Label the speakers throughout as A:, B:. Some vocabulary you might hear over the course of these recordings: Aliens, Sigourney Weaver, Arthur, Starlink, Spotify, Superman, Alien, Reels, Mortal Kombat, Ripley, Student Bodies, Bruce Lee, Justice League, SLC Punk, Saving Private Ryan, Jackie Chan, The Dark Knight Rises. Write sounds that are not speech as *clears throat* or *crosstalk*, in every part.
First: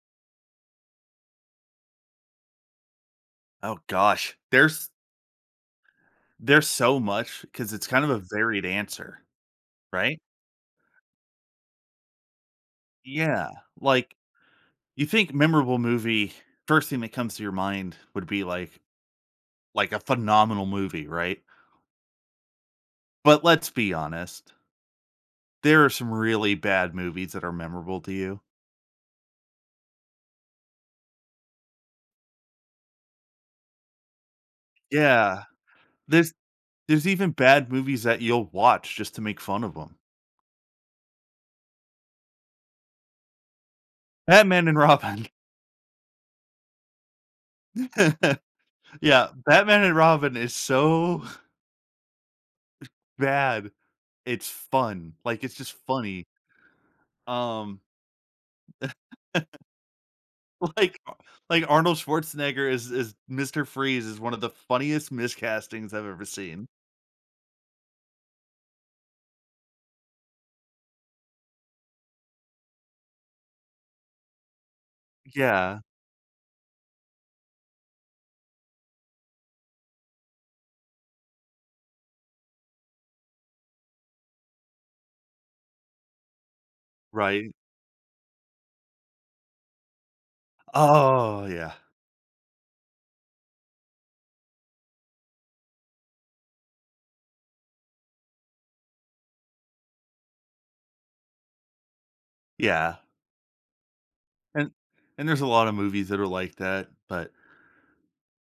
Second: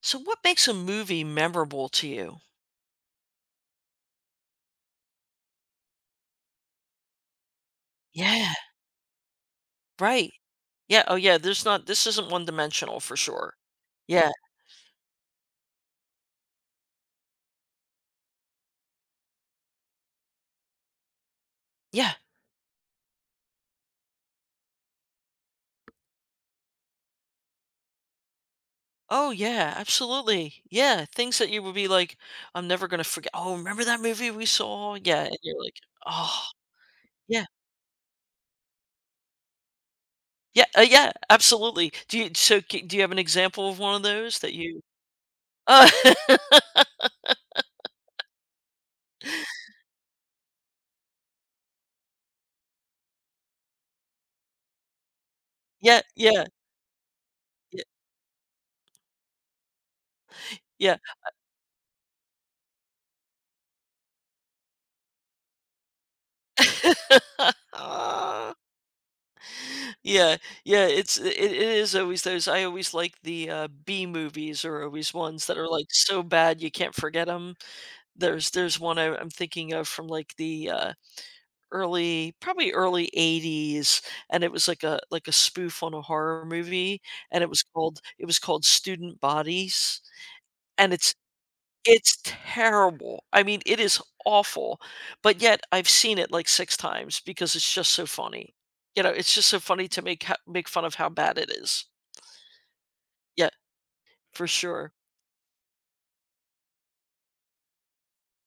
A: So what makes a movie memorable to you?
B: Oh gosh, there's so much because it's kind of a
A: Yeah,
B: varied answer, right?
A: right. Yeah, oh yeah, there's not this isn't one dimensional for
B: Yeah,
A: sure.
B: like,
A: Yeah.
B: you think memorable movie, first thing that comes to your mind would be like a phenomenal movie, right?
A: Yeah.
B: But let's be honest, there are some really bad movies that are memorable to you.
A: Oh yeah, absolutely. Yeah, things that you would be like, I'm never gonna forget. Oh, remember that movie we saw? Yeah, and
B: Yeah,
A: you're like,
B: there's
A: oh
B: there's even
A: yeah,
B: bad movies that you'll watch just to make fun of them.
A: yeah, yeah, absolutely. Do you have an example of one of those that
B: Batman and
A: you?
B: Robin.
A: Uh,
B: *laughs* Yeah, Batman and Robin is so *laughs* bad, it's fun, like, it's just
A: *laughs* yeah,
B: funny.
A: yeah,
B: Um, *laughs*
A: yeah,
B: like like Arnold Schwarzenegger is Mr. Freeze is one of the funniest miscastings I've ever seen.
A: yeah. *laughs* yeah, yeah, it's it is always those. I always like the B movies are always ones that are
B: Yeah,
A: like so bad you can't forget them. There's one I'm thinking of from like the early, probably early 80s, and it was like a spoof on a horror movie, and
B: right.
A: it was called Student Bodies, and
B: Oh, yeah.
A: it's terrible. I mean, it is awful, but yet I've seen it like 6 times because it's just so funny. You know, it's just so funny to make fun of how bad it is.
B: Yeah,
A: Yeah, for
B: and
A: sure.
B: and there's a lot of movies that are like that, but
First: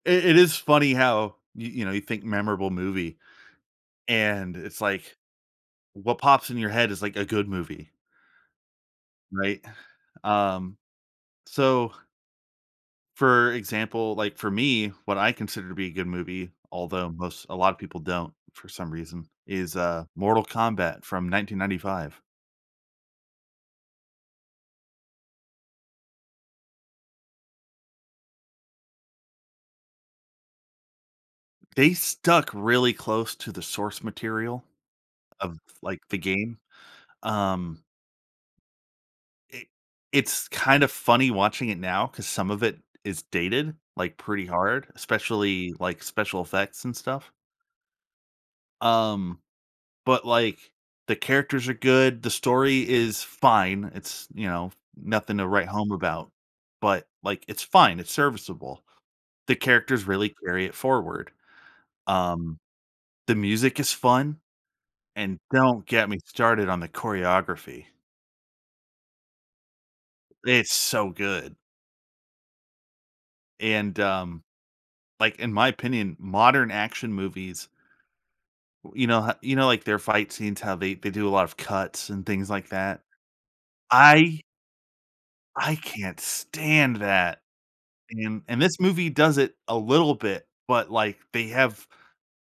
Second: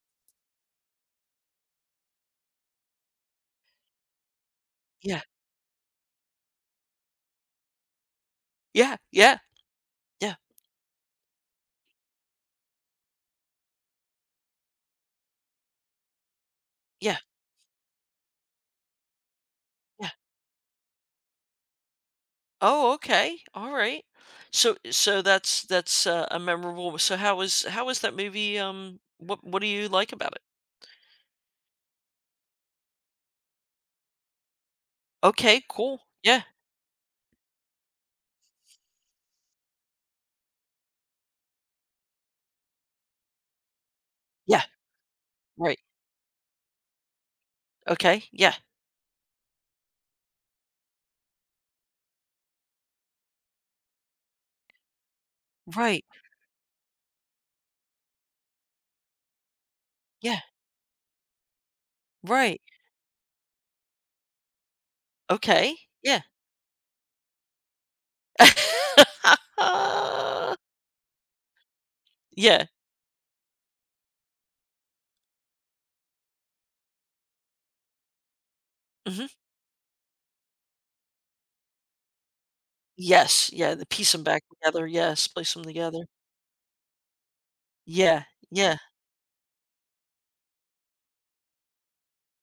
B: it is funny how you know, you think memorable movie, and it's like
A: Yeah,
B: what pops in your head is like a good movie,
A: yeah, yeah,
B: right?
A: yeah,
B: Um, so for example, like, for me, what I consider to be a good movie, although
A: yeah,
B: most a lot of people don't for some reason, is,
A: yeah.
B: Mortal Kombat from 1995.
A: Oh, okay, alright. So a memorable. So how was that movie, what do you like about it?
B: They stuck really close to the source material of,
A: Okay, cool.
B: like, the
A: Yeah,
B: game. Um, it it's kind of funny watching it now because some of it is dated, like, pretty
A: yeah,
B: hard, especially,
A: right.
B: like, special effects and stuff.
A: Okay, yeah,
B: Um but, like, the characters are good, the story is fine, it's, you know, nothing to write home
A: right.
B: about, but, like, it's fine, it's serviceable. The characters really
A: Yeah,
B: carry it forward. Um,
A: right.
B: the music is fun, and
A: Okay,
B: don't get me
A: yeah.
B: started on the choreography.
A: *laughs*
B: It's so good,
A: Yeah.
B: and, like, in my opinion, modern action movies,
A: Mhm.
B: you know, like, their fight scenes, how they do a lot of cuts and things like that?
A: Yes, yeah, the piece them
B: I
A: back together, yes, place them
B: I
A: together.
B: can't stand that.
A: Yeah,
B: And
A: yeah,
B: this movie does it a little bit, but, like, they have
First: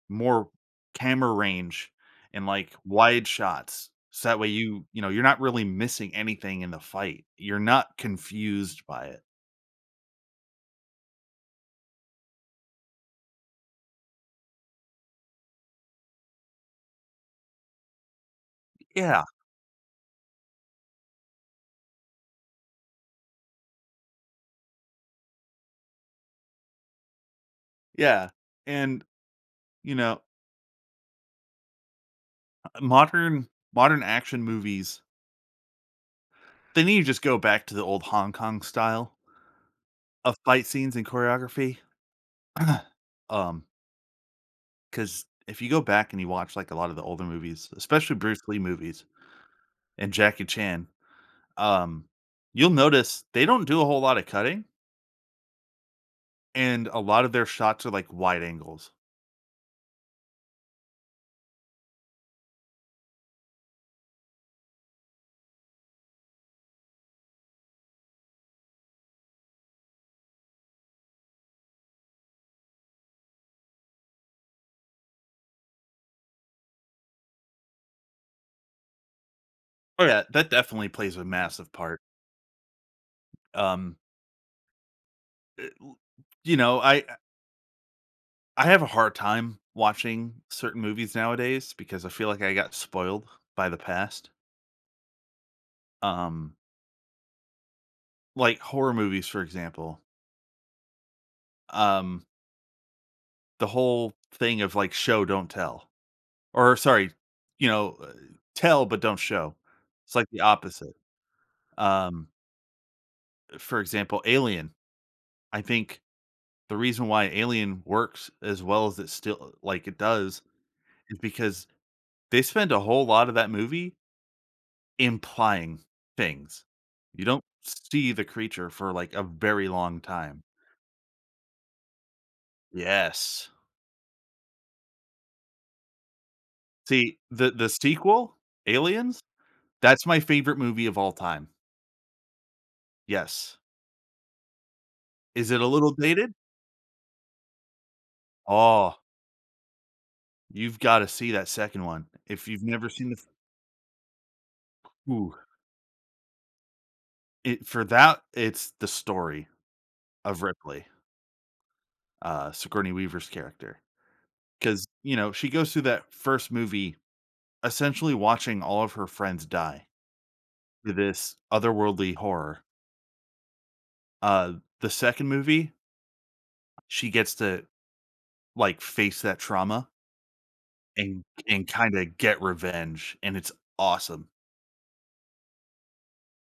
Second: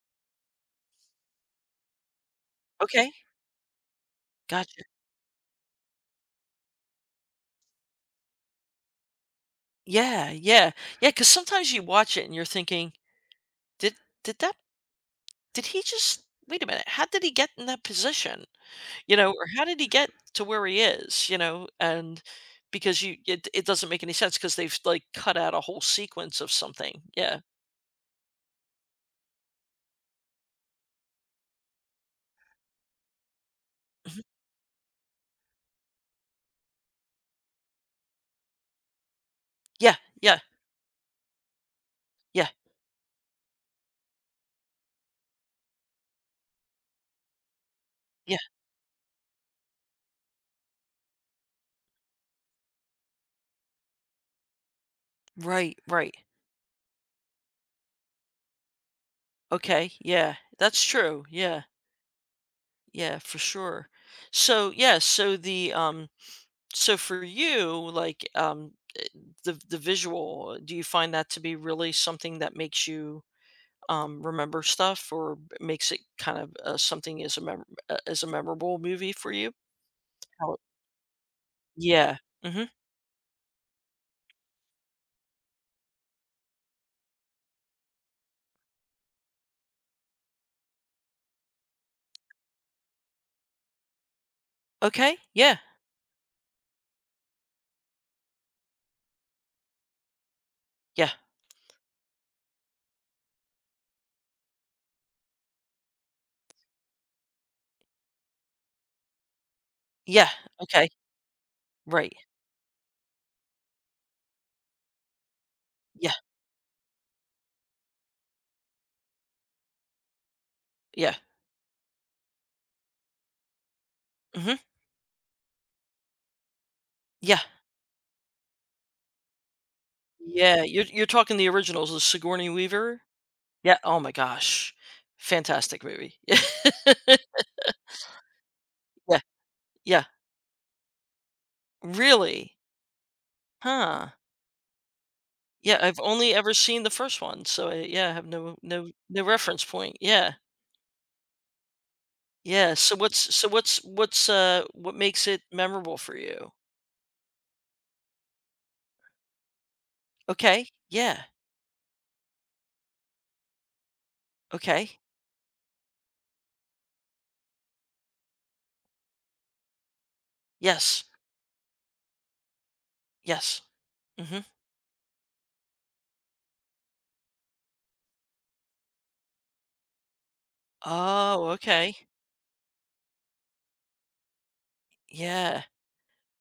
B: more camera range and, like,
A: okay,
B: wide shots, so that way
A: gotcha.
B: you know, you're not really missing anything in the fight. You're not confused by it.
A: Yeah, yeah, yeah. Because sometimes you watch it and you're thinking, "Did did that did he just wait a minute, how did he get in that position?" You
B: Yeah,
A: know, or "How did he get to where he is?" You know, and because you it doesn't make any sense because 'cause they've, like, cut out a whole sequence of something. Yeah.
B: yeah, and, you know, uh, modern modern
A: Mhm.
B: action movies, they need to just go back to the old Hong Kong style
A: Yeah,
B: of
A: yeah,
B: fight scenes and choreography.
A: yeah,
B: *clears throat* Um, because if you go back and you watch, like, a lot of the older movies, especially
A: yeah.
B: Bruce Lee movies and Jackie Chan, um, you'll notice they don't do a whole lot of cutting,
A: Right, right.
B: and a lot of their shots are like wide angles.
A: Okay, yeah, that's true. Yeah, yeah, for sure. So yeah, so the so for you, like, eh, the visual, do you find that to be really something that makes you remember stuff, or makes it kind of something as a mem- as a memorable movie for you?
B: Oh yeah. That
A: How,
B: definitely plays a massive part.
A: yeah. Hmm.
B: Um, it- you know, I have a hard time watching certain movies nowadays because I feel like I got spoiled by the past.
A: Okay. Yeah.
B: Um, like horror movies, for example.
A: Yeah.
B: Um, the whole thing of like show don't tell, or sorry, you know, tell but don't show. It's
A: Yeah.
B: like the
A: Okay.
B: opposite.
A: Right.
B: Um, for example, Alien. I think
A: Yeah.
B: the reason why Alien works as well as it still like it does
A: Yeah.
B: is because they spend a whole lot of that movie
A: Hmm.
B: implying things. You
A: Yeah.
B: don't see the creature for like a very long time.
A: Yeah. You're talking the originals, the Sigourney Weaver.
B: Yes.
A: Yeah, oh my gosh. Fantastic movie. *laughs*
B: See, the sequel,
A: Yeah,
B: Aliens,
A: yeah.
B: that's my favorite movie of all time.
A: Really?
B: Yes.
A: Huh.
B: Is it a
A: Yeah,
B: little
A: I've only
B: dated?
A: ever seen the first one, so, I, yeah, I have no
B: Oh,
A: reference point. Yeah.
B: you've got to see that second one. If you've
A: Yeah,
B: never
A: so
B: seen the
A: what's what makes
B: ooh,
A: it memorable for you?
B: it for that it's the story of
A: Okay,
B: Ripley,
A: yeah,
B: Sigourney Weaver's character. Because,
A: okay.
B: you know, she goes through that first movie essentially watching all of her friends die to
A: Yes,
B: this otherworldly horror.
A: yes. Mhm.
B: Uh, the second movie, she gets to like face that trauma and
A: Oh,
B: and kind
A: okay.
B: of get revenge, and it's awesome.
A: Yeah.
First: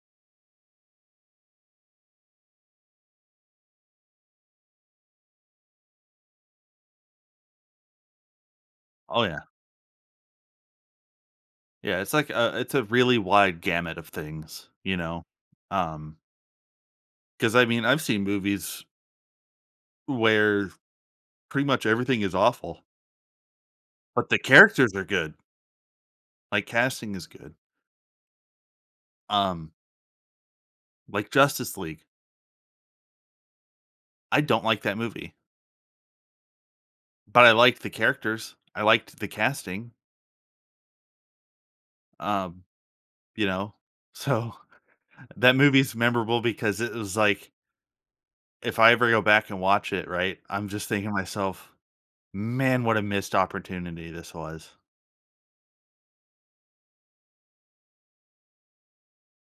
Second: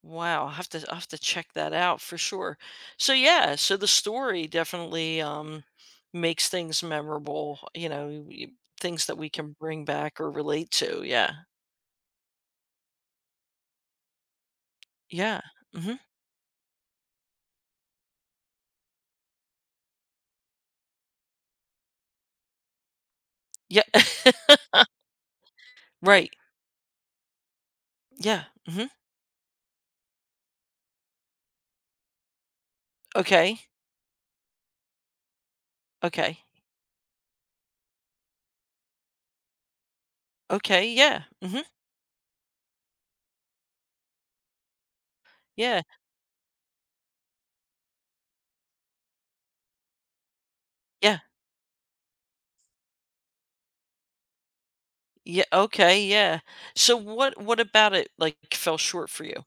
A: Wow, I have to check that out for sure. So yeah, so the story definitely makes things memorable, you know, things that
B: Oh
A: we
B: yeah,
A: can bring back or relate to. Yeah.
B: yeah. It's a really wide gamut of things, you know.
A: Yeah. Mhm.
B: Um, because I mean, I've seen movies where pretty much everything is awful,
A: Yeah.
B: but the
A: *laughs*
B: characters are good.
A: right.
B: Like casting is good.
A: Yeah. Mhm.
B: Um, like Justice League,
A: Okay.
B: I don't like that movie,
A: Okay.
B: but I liked the characters. I liked the casting.
A: Okay. Yeah. Mhm.
B: Um, you know, so *laughs* that
A: Yeah.
B: movie's memorable because it was like if I ever go back and watch it, right, I'm just thinking to
A: Yeah.
B: myself, man, what a missed opportunity this was.
A: Yeah. Okay. Yeah. So what about it like fell short for you?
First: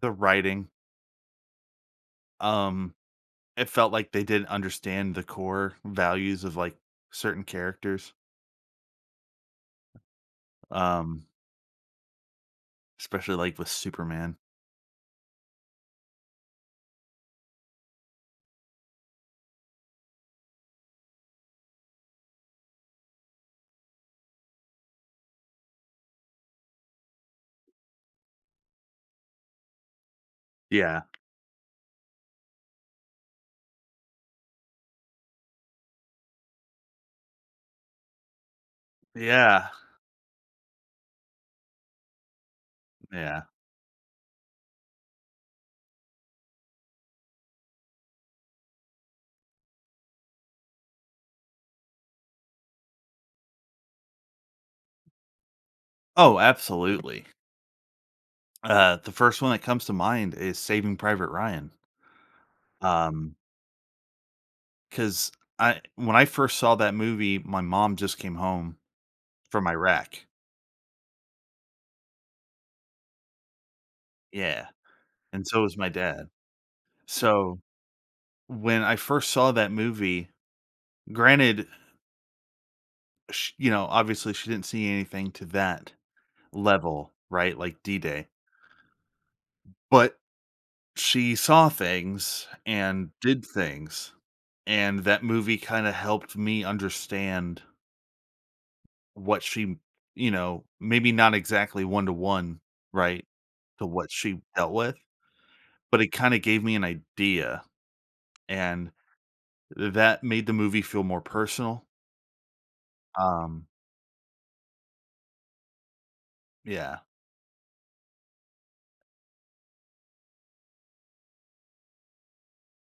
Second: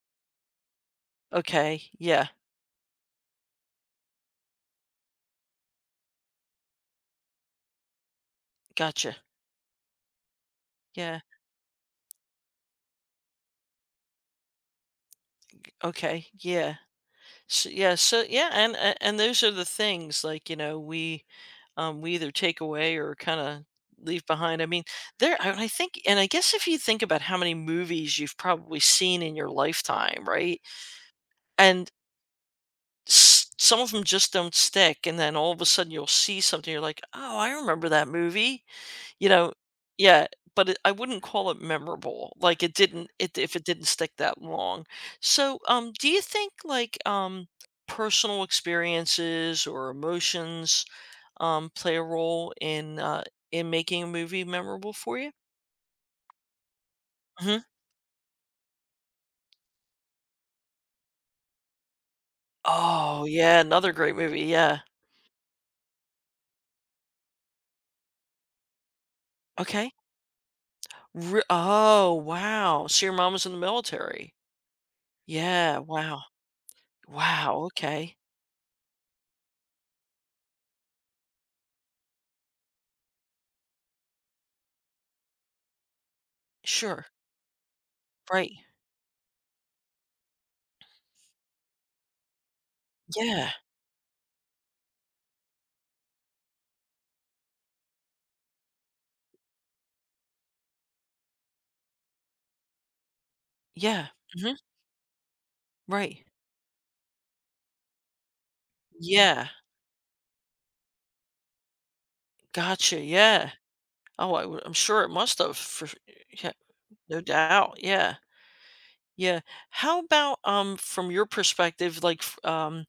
B: The writing,
A: Okay. Yeah.
B: um, it felt like they didn't understand the core values of like certain characters,
A: Gotcha. Yeah.
B: um, especially like with Superman.
A: Okay. Yeah. So, yeah, so yeah, and a- and those are the things, like, you know, we either take away or kind of leave behind. I mean, there I think, and I guess, if you think about how many movies you've probably seen in your lifetime, right?
B: Yeah,
A: And some of them just don't stick, and then all of a sudden you'll see something, you're like, oh, I remember that movie. You know,
B: yeah,
A: yeah, but it I wouldn't call it memorable, like, it
B: yeah.
A: if it didn't stick that long. So, do you think, like, personal experiences or emotions, play a role in making a movie memorable for you?
B: Oh, absolutely.
A: Mhm.
B: The first one that comes to mind is Saving Private Ryan.
A: Oh,
B: Um,
A: yeah, another great movie, yeah.
B: Cause I when I first saw that movie, my mom just came home from
A: Okay.
B: Iraq.
A: Re Oh, wow, so your mom was in the military.
B: Yeah, and so was
A: Yeah,
B: my
A: wow.
B: dad. So,
A: Wow, okay.
B: when I first saw that movie, granted, sh you know, obviously, she didn't see anything to that
A: Sure.
B: level, right? Like D-Day,
A: Right.
B: but she saw things and did
A: Yeah.
B: things, and that movie kinda helped me understand what she, you know, maybe not exactly one to one, right, to
A: Yeah.
B: what she
A: Mhm.
B: dealt with, but it
A: Right.
B: kinda gave me an idea, and
A: Yeah,
B: that made the movie feel more personal,
A: gotcha, yeah.
B: um
A: Oh, I'm sure it must have for yeah,
B: yeah.
A: no doubt, yeah, yeah. How about, from your perspective, like, f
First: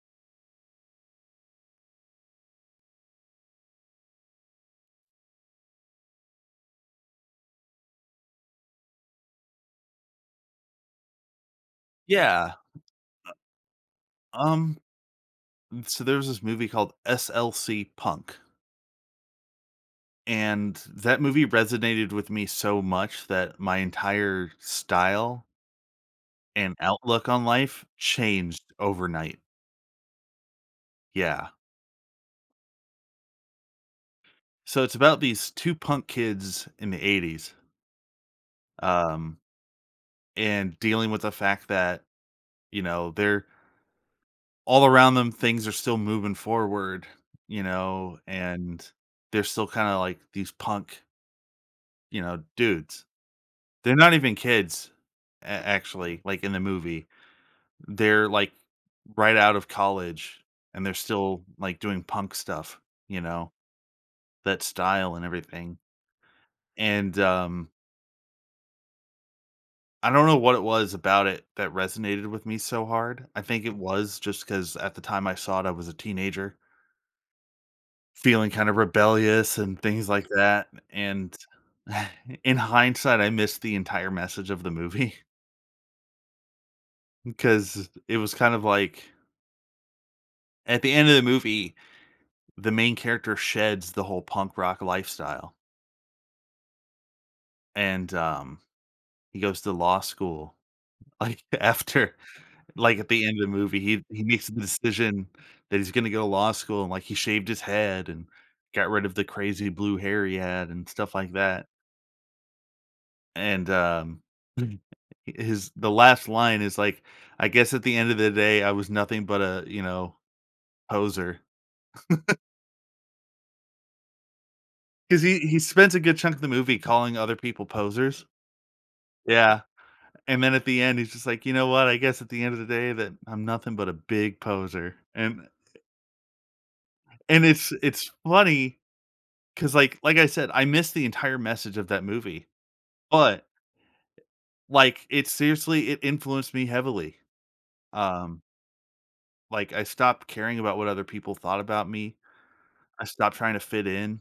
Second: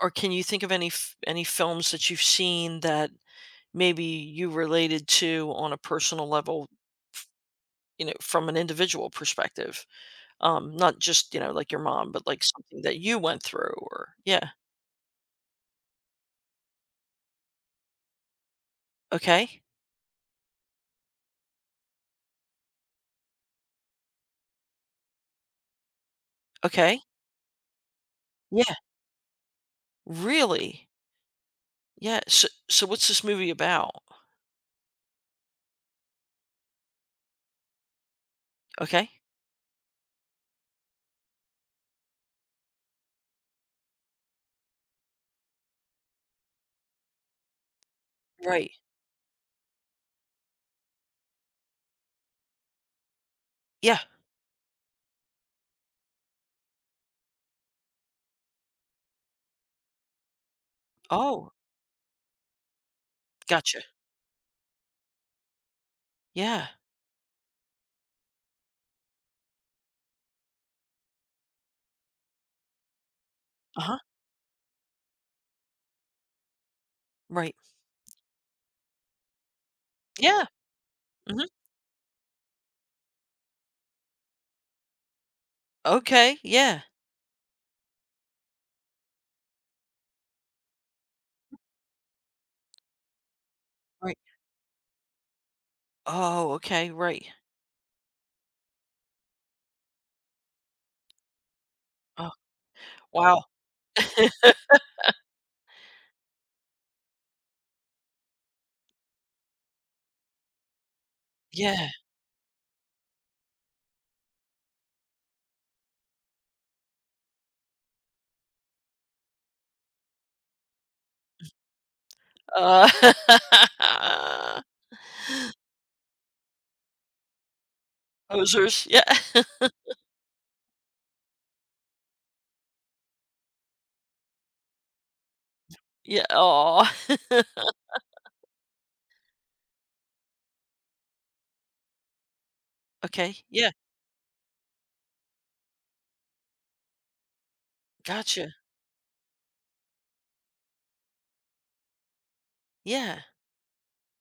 A: or can you think of any films that you've seen that maybe you related to on a personal level, f you know, from an individual perspective? Not just, you know, like your mom, but like
B: Yeah,
A: something that you went through or yeah,
B: um, so there was this movie called SLC Punk,
A: okay,
B: and that movie resonated with me so much that my entire style and
A: okay,
B: outlook on life changed
A: yeah,
B: overnight.
A: really?
B: Yeah.
A: Yeah, so what's this movie about?
B: So it's about these two punk kids in the '80s,
A: Okay.
B: um, and dealing with the fact that, you know, they're, all around them things are still moving forward, you know,
A: Right.
B: and they're still kind of like these punk, you know, dudes. They're
A: Yeah.
B: not even kids, actually, like, in the movie they're like right out of college, and they're still
A: Oh,
B: like doing punk stuff, you know,
A: gotcha.
B: that style and everything.
A: Yeah.
B: And I don't know what it was about it that resonated with me so hard. I think it
A: Uh-huh.
B: was just because at the time I saw it, I was a teenager
A: Right.
B: feeling kind of rebellious and things like
A: Yeah.
B: that, and
A: Mhm.
B: *laughs* in hindsight, I missed the entire message of the movie
A: Okay. Yeah.
B: *laughs* because it was kind of like at the end of the movie, the main character sheds the
A: Right.
B: whole punk rock lifestyle,
A: Oh, okay. Right.
B: and, he goes to law school, *laughs* like, after.
A: Oh,
B: Like, at the end of
A: wow.
B: the movie, he makes the decision that he's gonna go to law school, and, like, he shaved his head and got rid of the crazy blue hair he had and stuff like that,
A: Yeah.
B: and, *laughs* his the last line is like, "I guess at the end of the day, I was nothing but a, you know, poser,"
A: Uh,
B: because he
A: *laughs*
B: spends a good chunk of the movie calling other people posers.
A: Posers. Yeah.
B: Yeah,
A: *laughs*
B: and then at the end, he's just like, "You know what? I guess at the end of the day that I'm nothing but a big poser." And
A: Yeah. Oh.
B: it's funny 'cause, like I said, I missed the entire message of that movie,
A: Okay.
B: but,
A: Yeah.
B: like, it seriously it influenced me heavily. Um,
A: Gotcha.
B: like, I stopped caring about what other people thought about me. I
A: Yeah.
B: stopped trying to fit in,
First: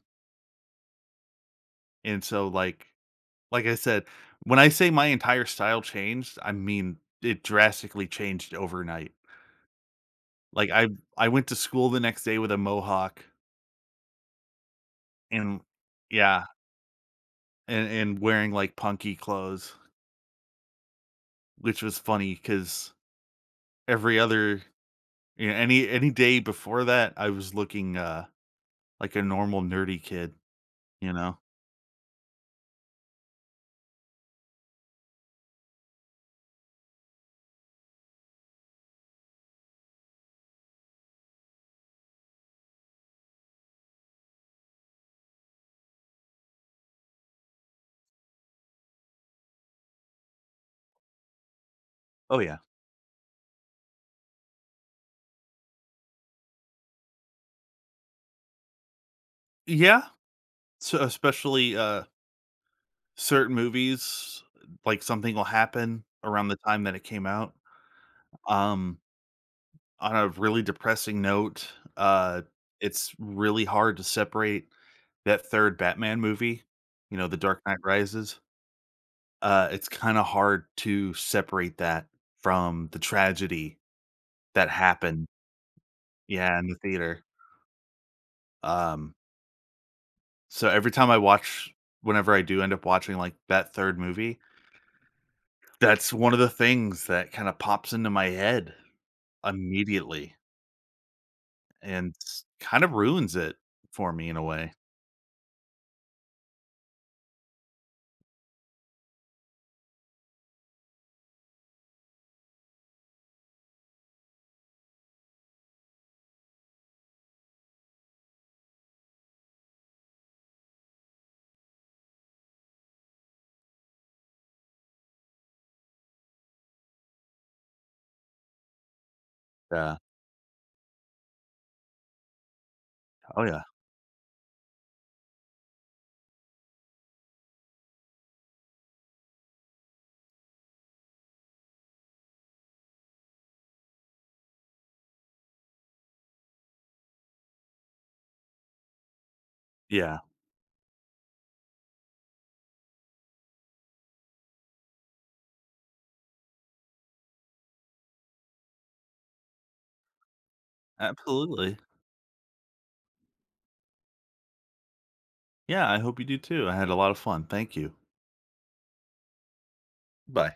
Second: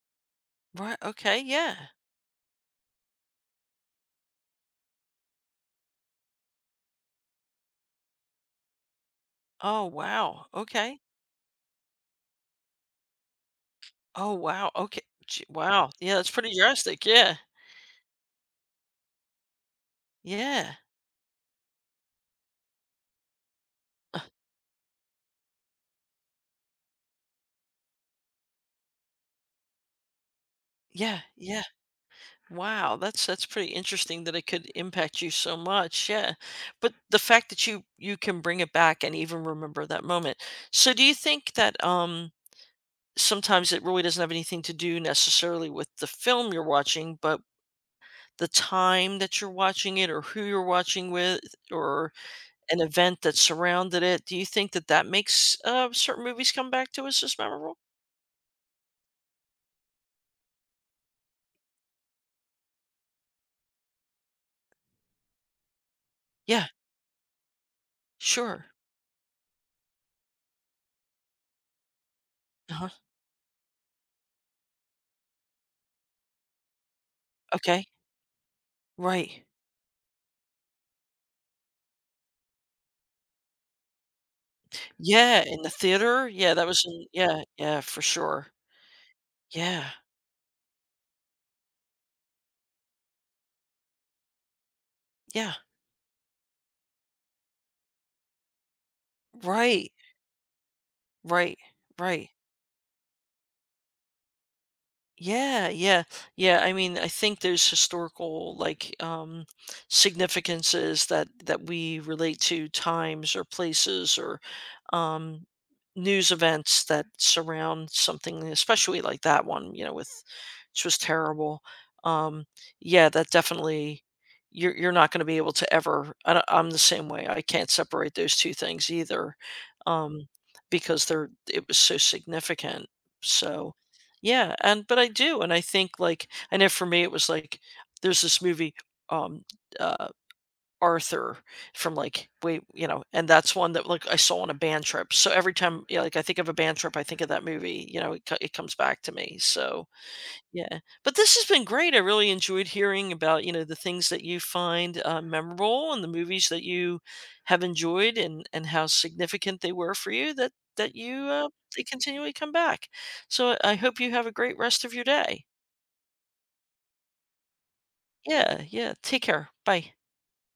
A: Right. Okay. Yeah.
B: and so, like I said, when I say my entire style changed, I mean, it drastically changed overnight.
A: Oh, wow.
B: Like,
A: Okay.
B: I went to school the next day with a mohawk
A: Oh, wow. Okay. Gee,
B: and
A: wow. Yeah. That's
B: yeah,
A: pretty drastic. Yeah.
B: and wearing, like, punky clothes,
A: Yeah.
B: which was funny because
A: Uh,
B: every other. Yeah, any day before that, I was looking, like a normal nerdy kid, you
A: yeah.
B: know?
A: Yeah. Wow, that's pretty interesting that it could impact you so much. Yeah. But the fact that you can bring it back and even remember that moment. So do you think that sometimes it really doesn't have anything to do necessarily with the film you're watching, but the time that you're watching it or who you're watching with, or
B: Oh, yeah.
A: an event that surrounded it? Do you think that that makes certain movies come back to us as memorable?
B: Yeah, so especially, certain movies, like, something will happen around the
A: Yeah,
B: time that it came out.
A: sure.
B: Um, on a really depressing note, uh,
A: Uh-huh.
B: it's really hard to separate that 3rd Batman movie, you know, The Dark Knight
A: Okay.
B: Rises.
A: Right.
B: It's kinda hard to separate that from the tragedy that happened.
A: Yeah, in the theater? Yeah,
B: Yeah,
A: that
B: in the
A: was in,
B: theater.
A: yeah, yeah, for sure.
B: Um
A: Yeah,
B: So every time I watch, whenever I do end up watching, like, that 3rd movie,
A: yeah.
B: that's one of the things that kinda pops into my head
A: Right,
B: immediately,
A: right,
B: and
A: right.
B: s kind of ruins it for me in a way.
A: Yeah, yeah. Yeah, I mean, I think there's historical, like, significances that we relate to times or places or um news events that surround something, especially like that one, you know, with which was terrible. Um, yeah, that definitely you're not going to be able to ever. I, don't- I'm the same way. I can't separate those two things either.
B: Yeah.
A: Um, because they're it was so significant.
B: Oh, yeah.
A: So, yeah, and but I do, and I think, like, I know for me it was, like, there's this movie, um, uh, Arthur, from, like, wait, you know, and that's one that, like, I saw on a band trip, so every time, yeah, like, I think of a band trip, I think of that movie, you know, it co it comes back to me, so
B: Yeah.
A: yeah, but this has been great. I really enjoyed hearing about, you know, the things that you find, memorable and the movies that you have enjoyed and how significant they were for you that you,
B: Absolutely.
A: they continually come back. So I hope you have a great rest of your day.
B: Yeah, I hope you do too. I had a lot of fun. Thank you.
A: Yeah, yeah, take care. Bye.
B: Bye.